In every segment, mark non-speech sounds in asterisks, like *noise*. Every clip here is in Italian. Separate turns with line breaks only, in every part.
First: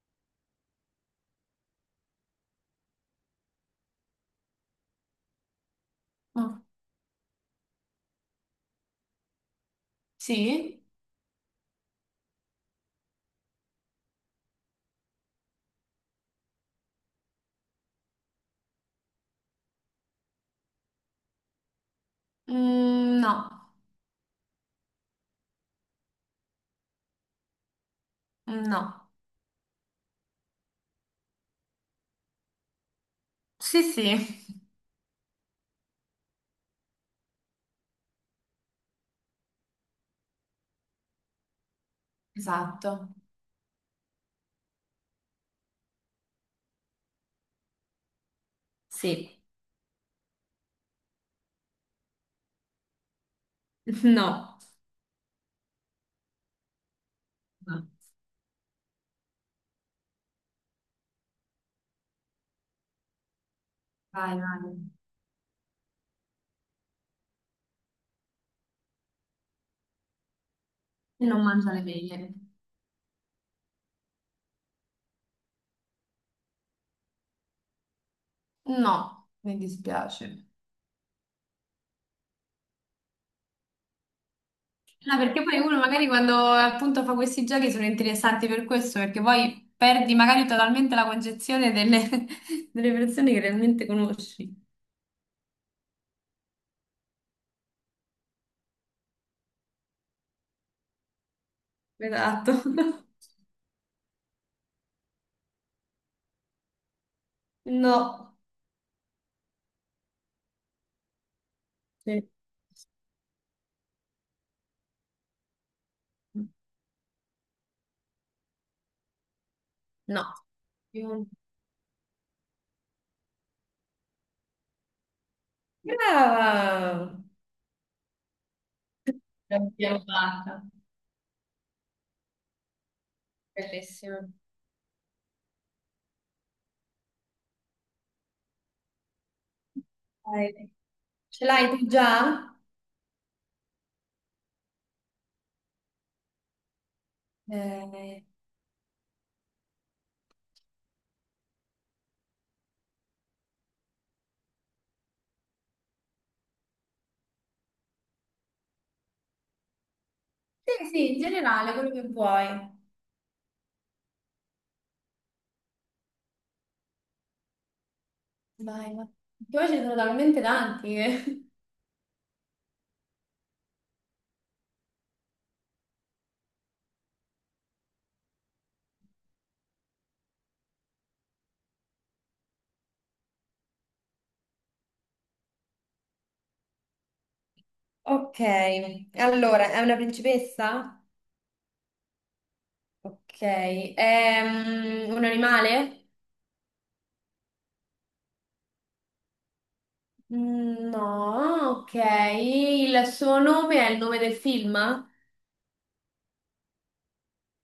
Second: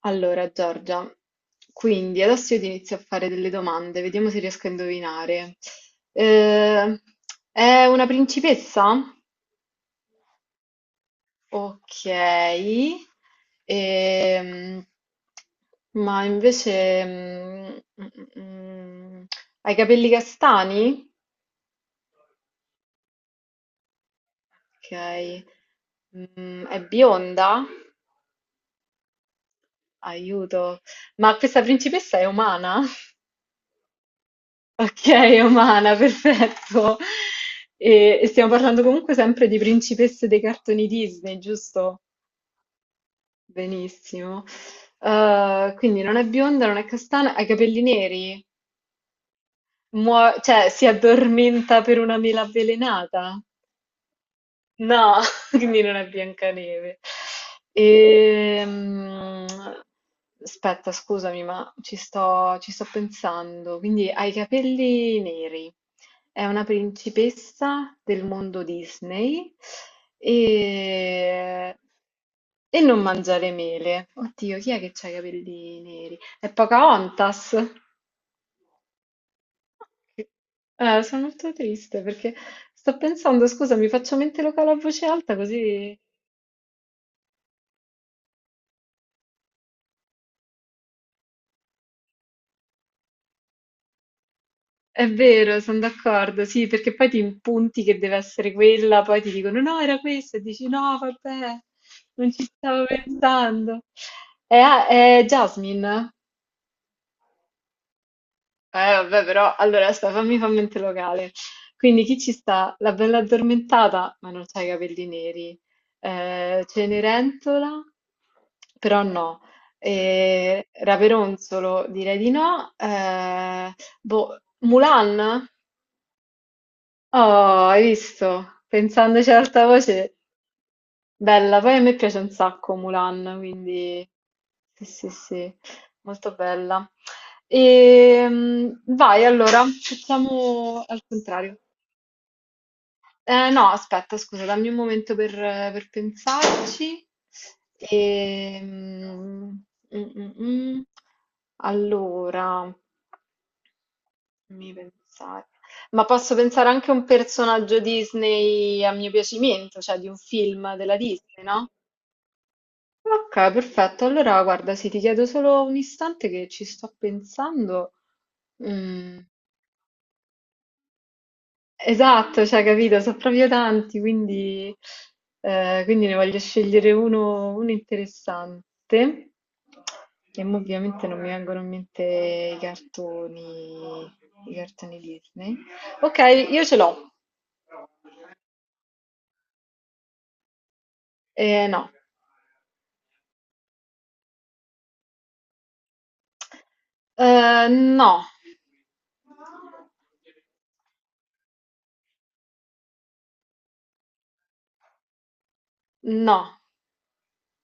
Allora, Giorgia, quindi adesso io ti inizio a fare delle domande, vediamo se riesco a indovinare.
Oh,
Eh, è una principessa?
sì?
Ok. Ehm, ma invece... mm, mm, ha i capelli castani?
Mm, no,
Ok. È bionda?
mm, no.
Aiuto. Ma questa principessa è umana?
Sì, sì,
Ok, Omana, perfetto. E stiamo parlando comunque sempre di principesse dei cartoni Disney, giusto?
esatto.
Benissimo. Quindi non è bionda, non è castana, ha i capelli neri,
Sì,
cioè si addormenta per una mela avvelenata.
*laughs* no.
No, *laughs* quindi non è Biancaneve.
No.
Ehm, Aspetta, scusami, ma ci sto pensando. Quindi ha i
Vai, vai.
capelli neri, è una principessa del mondo Disney
E non mangia
e,
le mele.
e non mangiare mele. Oddio, chi è che ha i capelli neri? È Pocahontas.
No, mi
Che-
dispiace.
Sono molto triste perché sto pensando, scusa, mi faccio mente locale a voce
No,
alta
perché poi uno
così...
magari quando appunto fa questi giochi sono interessanti per questo, perché poi perdi magari totalmente la concezione delle, *laughs* delle persone che realmente conosci.
È vero, sono d'accordo, sì, perché poi ti impunti che deve essere quella, poi ti dicono no, era questa, e dici no, vabbè, non ci
Esatto.
stavo
*laughs*
pensando. È Jasmine?
No.
Vabbè, però, allora, aspetta, fammi fa mente locale. Quindi chi
Sì.
ci sta? La bella addormentata, ma non c'ha i capelli neri. Cenerentola? Però no.
No. Io-
Raperonzolo? Direi di no. Boh, Mulan?
Brava!
Oh, hai visto? Pensandoci ad alta
L'abbiamo
voce,
L'abbiamo fatta.
bella. Poi a me piace un sacco Mulan, quindi
Bellissimo.
sì, sì, sì, molto bella. Vai, allora,
Dai.
facciamo al
Ce
contrario.
l'hai tu già?
No, aspetta, scusa, dammi un momento per pensarci.
Eh,
Ehm, mm, mm, mm. Allora. Fammi pensare. Ma posso pensare anche a un personaggio Disney a mio piacimento, cioè di un film
sì,
della
sì, in
Disney, no?
generale, quello che vuoi.
Ok, perfetto. Allora, guarda, sì, ti chiedo solo un istante che ci sto pensando.
Vai, vai.
Mm,
Che poi ce ne sono talmente tanti che...
esatto, cioè, capito, sono proprio tanti, quindi, quindi ne voglio scegliere uno, uno interessante. E mo ovviamente non mi vengono in mente i cartoni, i cartoni Disney. Ok, io ce l'ho.
Ok, allora, è una principessa?
No.
Ok, è un animale?
No,
Mm, no, ok. Il suo nome è il nome del film?
no,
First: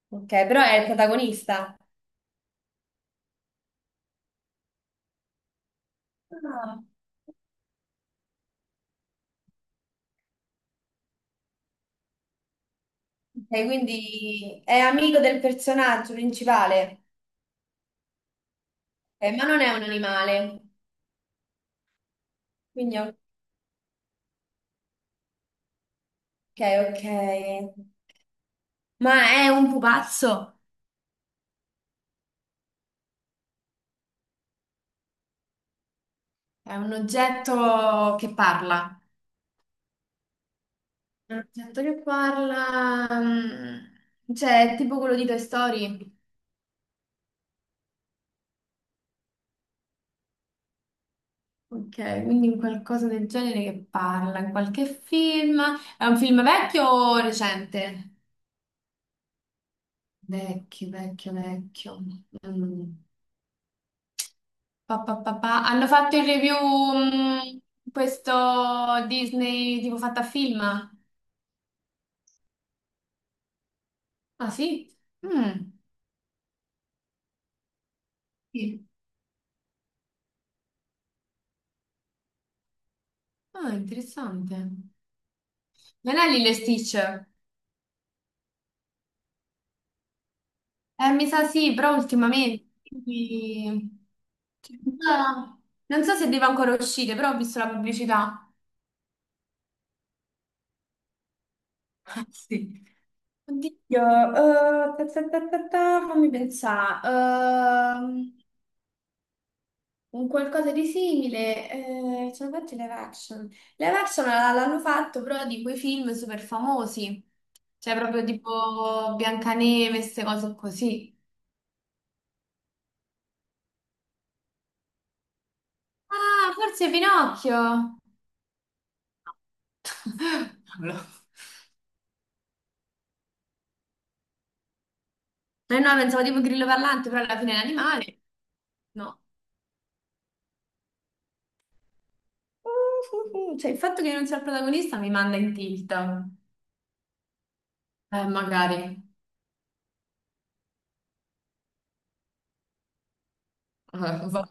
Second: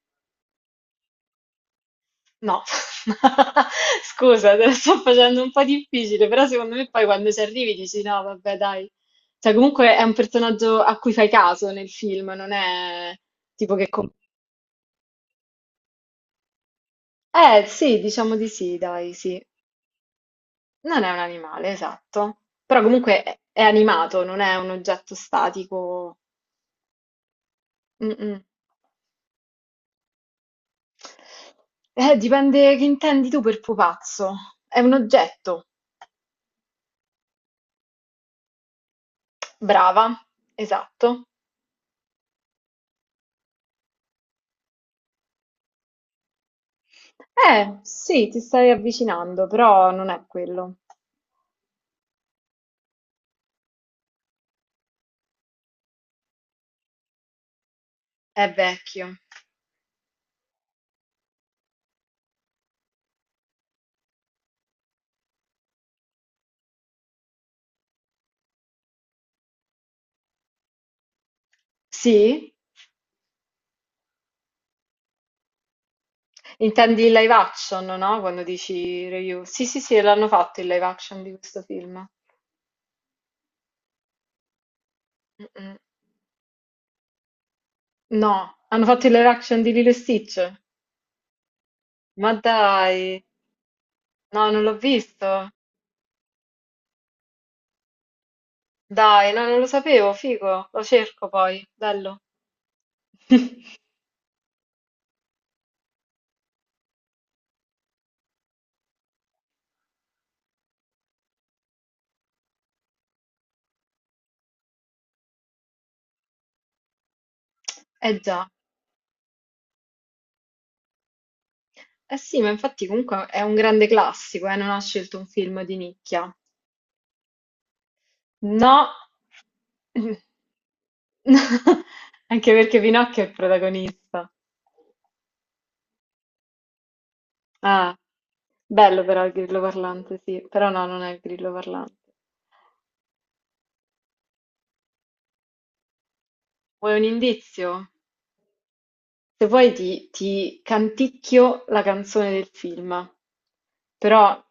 Ok, però è il protagonista.
no. *laughs* Scusa, te la sto facendo un po' difficile, però secondo
Ok.
me poi quando ci arrivi dici no, vabbè, dai. Cioè, comunque è un personaggio a cui fai caso nel film, non è
Ok,
tipo che...
quindi è amico del personaggio principale.
Sì, diciamo di sì, dai, sì.
Ma non è un animale,
Non è un animale, esatto. Però
quindi ok,
comunque è animato, non è un oggetto statico.
ok.
Mm, mm.
Ma è un pupazzo,
Dipende che intendi tu per pupazzo. È un oggetto.
è un oggetto che parla.
Brava, esatto.
È un oggetto che parla, mm, cioè è tipo quello di Toy Story.
Sì, ti stai avvicinando, però non è quello.
Ok, quindi un qualcosa del genere che parla, in qualche film. È un film vecchio o recente?
È vecchio.
Vecchio, vecchio, vecchio. Mm. Pa, pa, pa, pa. Hanno fatto il review, mm, questo Disney tipo fatta a film?
Sì?
Ah sì? Mm.
Intendi il live action, no? Quando
Sì.
dici review. Sì, sì, sì, l'hanno fatto il live action di questo film.
Ah, interessante.
Mm-mm.
Non è Lilo e Stitch?
No, hanno fatto il live action di Lilo e Stitch.
Mi sa sì, però
Ma
ultimamente.
dai,
quindi-
no, non l'ho visto.
Ah, non so se deve ancora uscire, però ho visto la pubblicità.
Dai, no, non lo sapevo, figo. Lo cerco poi, bello.
Ah, sì.
*laughs*
Oddio, ta, ta, ta, ta, ta, fammi pensare. ehm, un qualcosa di simile. Eh, ce l'ho fatto live action. L'hanno fatto però di quei film super famosi, cioè,
Eh
proprio
già.
tipo Biancaneve, queste cose così.
Eh sì, ma infatti comunque è un grande classico, non ha scelto un film di nicchia.
Ah, forse Pinocchio.
No, *laughs*
*laughs* Non lo-
anche perché Pinocchio è il protagonista.
Eh no, pensavo tipo grillo parlante, però alla fine è un
Ah,
animale.
bello
No.
però il grillo parlante, sì, però no, non è il grillo parlante.
*laughs* Cioè, il fatto che io non sia il protagonista mi manda in tilt.
Vuoi un indizio?
Magari.
Se vuoi ti canticchio la canzone del film,
Ah,
però
va-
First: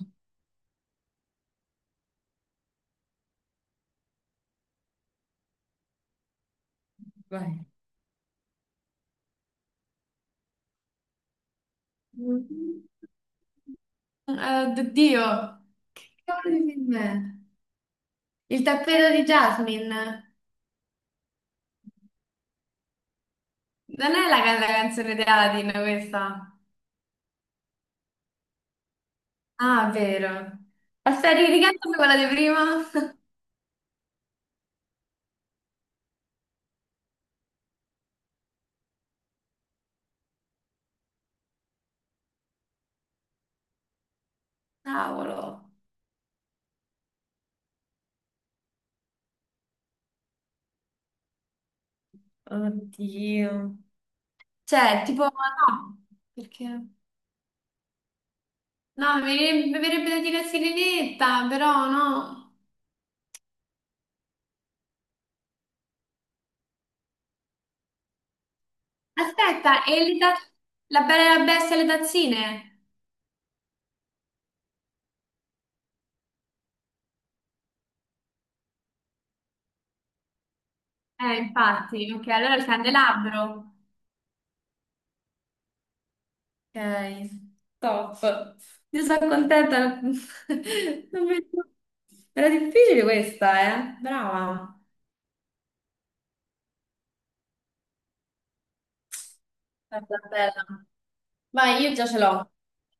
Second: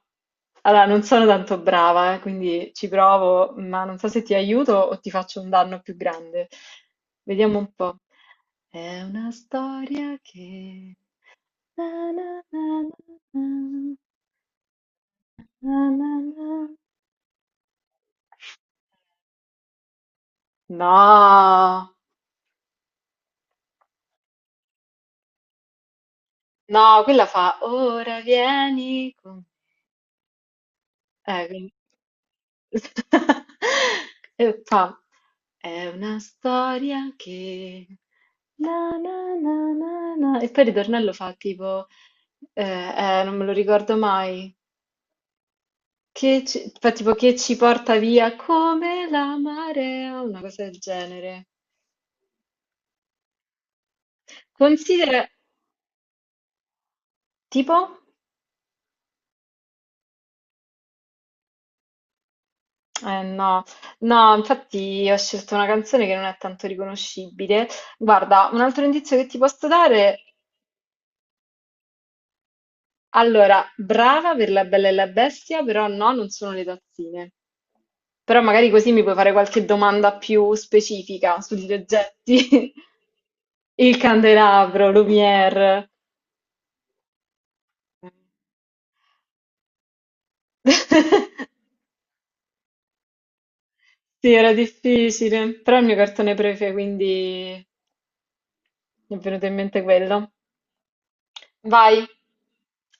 allora, non sono tanto brava, quindi ci provo, ma non so se ti aiuto o ti faccio un danno più grande. Vediamo
Vai.
un po'. È una storia che... na, na,
Mm.
na, na,
Oddio.
na,
Che
na, na,
cavolo di
na.
film è? Il tappeto di Jasmine.
No,
Non è la, la canzone di Aladdin questa.
no, quella fa ora vieni con...
Ah, vero. Aspetta,
Eh, quindi-
ricantamela quella di prima.
*laughs* e fa È una storia che... Na, na, na, na, na. E poi il ritornello fa tipo... non me lo ricordo mai.
*laughs* Cavolo.
Che ci... Fa tipo che ci porta via come la marea, una cosa del genere.
Oddio. Cioè, tipo,
Considera...
no, perché?
Tipo?
No, mi verrebbe da dire sirenetta, però no.
Eh no, no, infatti ho scelto una canzone che non è tanto riconoscibile. Guarda, un altro indizio che ti posso
Aspetta, e le
dare
ta- la bella e la bestia e le tazzine?
Allora, brava per La Bella e la Bestia, però no, non sono le tazzine. Però magari così mi puoi fare qualche domanda più specifica sugli
Infatti, ok, allora il
oggetti.
candelabro.
*laughs* Il candelabro, Lumière.
Ok, top. Io sono contenta. *laughs* Non
*laughs*
vedo- Era difficile questa, eh?
Sì, era
Brava.
difficile, però è il mio cartone prefe, quindi mi è venuto in mente
Bella,
quello.
bella. Vai, io già
Vai.
ce l'ho.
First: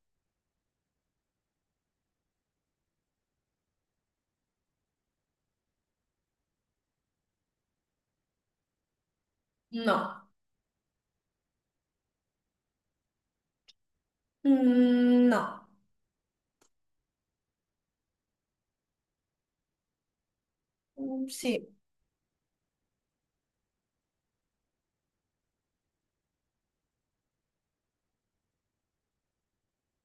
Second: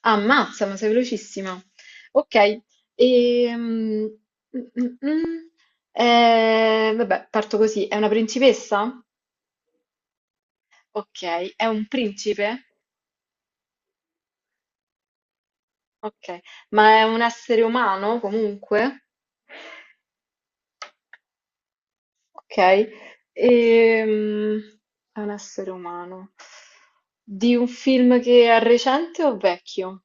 Ammazza, ma sei velocissima. Ok, ehm, mm, mm, mm. Vabbè, parto così. È una principessa?
No.
Ok, è un principe?
Mm, no.
Ok, ma è un essere umano comunque?
Mm, sì.
Ok, ehm, è un essere umano. Di un film che è recente o vecchio?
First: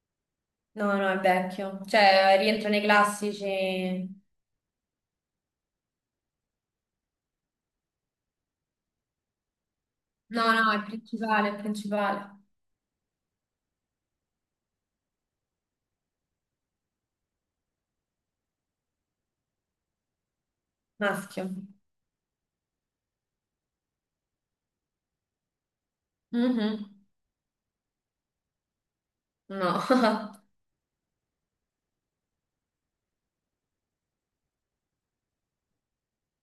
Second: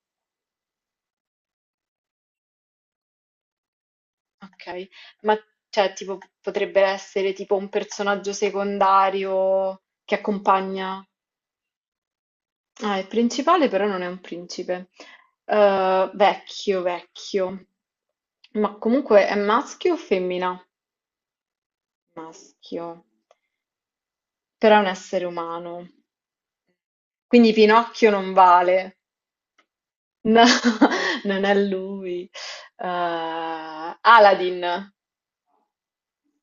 No, no, è vecchio. Cioè, rientra nei classici.
Okay. Ma cioè tipo p potrebbe essere tipo un personaggio secondario che
No, no, è
accompagna
principale, è principale.
ah, il principale però non è un principe. Vecchio, vecchio. Ma comunque è maschio o femmina?
Maschio.
Maschio. Però è un essere umano.
Mhm.
Quindi Pinocchio non vale.
No.
No,
*laughs*
*laughs* non è lui. Aladdin.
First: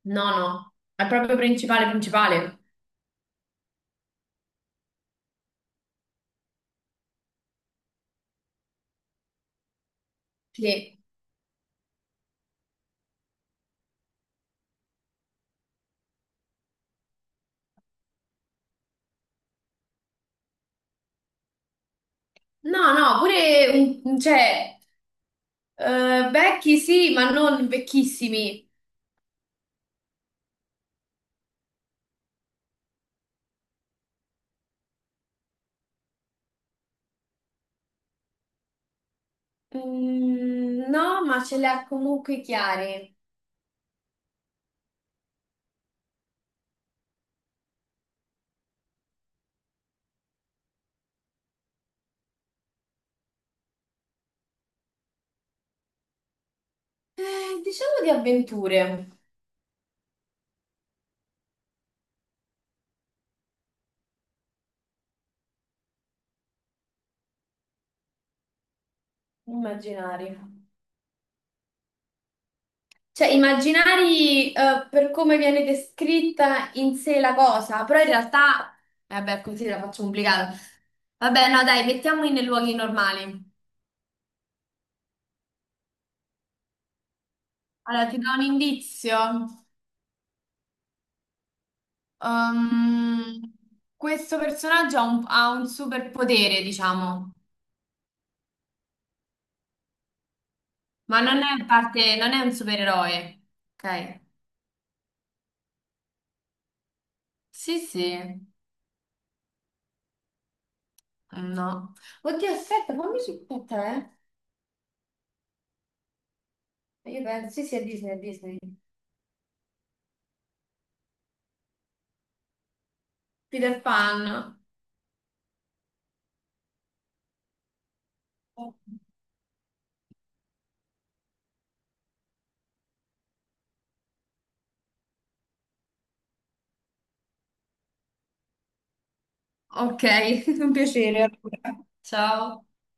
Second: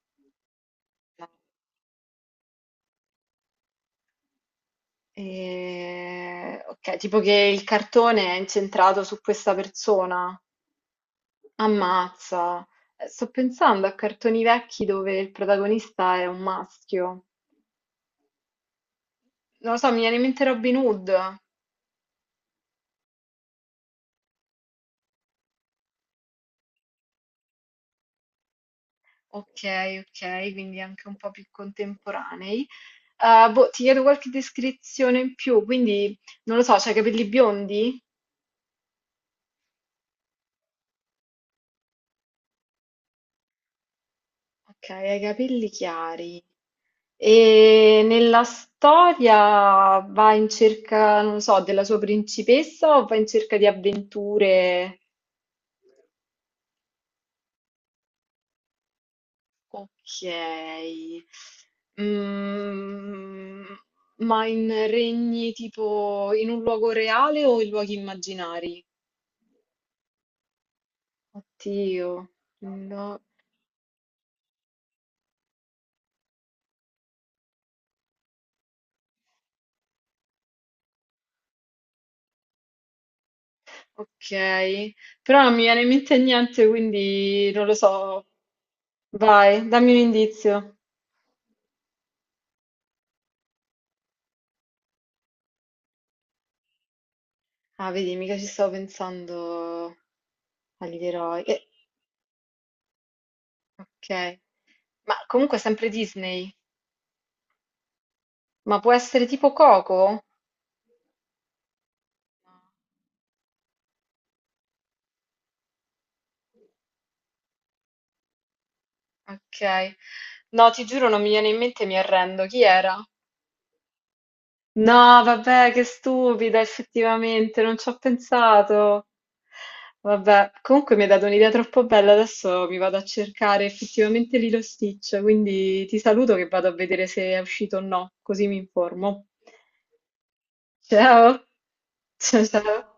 No, no. È
No.
proprio principale, principale.
Ok, tipo che il cartone è incentrato su questa persona.
Sì.
Ammazza. Sto pensando a cartoni vecchi dove il protagonista è un maschio. Non lo so, mi viene in mente Robin Hood.
No, no, pure, un- cioè, vecchi sì, ma non vecchissimi.
Ok, ok, quindi anche un po' più contemporanei. Boh, ti chiedo qualche descrizione in più, quindi non lo so, c'hai i capelli biondi?
Mm, no, ma ce li ha comunque chiari.
Ok, hai i capelli chiari. E nella storia va in cerca, non so, della sua principessa o va in cerca di avventure?
Diciamo di avventure.
Ok. Mm, ma in regni tipo in un luogo reale o in luoghi immaginari?
Immaginari.
Oddio. No,
Cioè, immaginari, per come viene descritta in sé la cosa, però in realtà, vabbè, così la faccio complicata. Vabbè, no, dai, mettiamoli nei luoghi normali.
ok. Però non mi viene in mente niente, quindi non lo
Allora, ti
so.
do un indizio.
Vai, dammi un indizio.
Ehm, Questo personaggio ha ha un superpotere, diciamo,
Ah, vedi, mica ci stavo pensando. Agli dei
ma non
Roy.
è parte, non è un supereroe. Ok?
Ok. Ma comunque sempre Disney.
Sì, sì.
Ma può essere tipo Coco?
No. Oddio, aspetta, fammi su aspetta, eh. Io penso, sì, sì, è Disney, è Disney.
Ok. No, ti giuro, non mi viene in mente, mi arrendo. Chi era?
Peter Pan.
No, vabbè, che stupida, effettivamente, non ci ho pensato. Vabbè, comunque mi hai dato un'idea troppo bella, adesso mi vado a cercare effettivamente Lilo Stitch, quindi ti saluto che vado a vedere se è uscito o no, così mi informo.
Ok, *laughs* un piacere
Ciao,
allora.
ciao
Ciao.
ciao.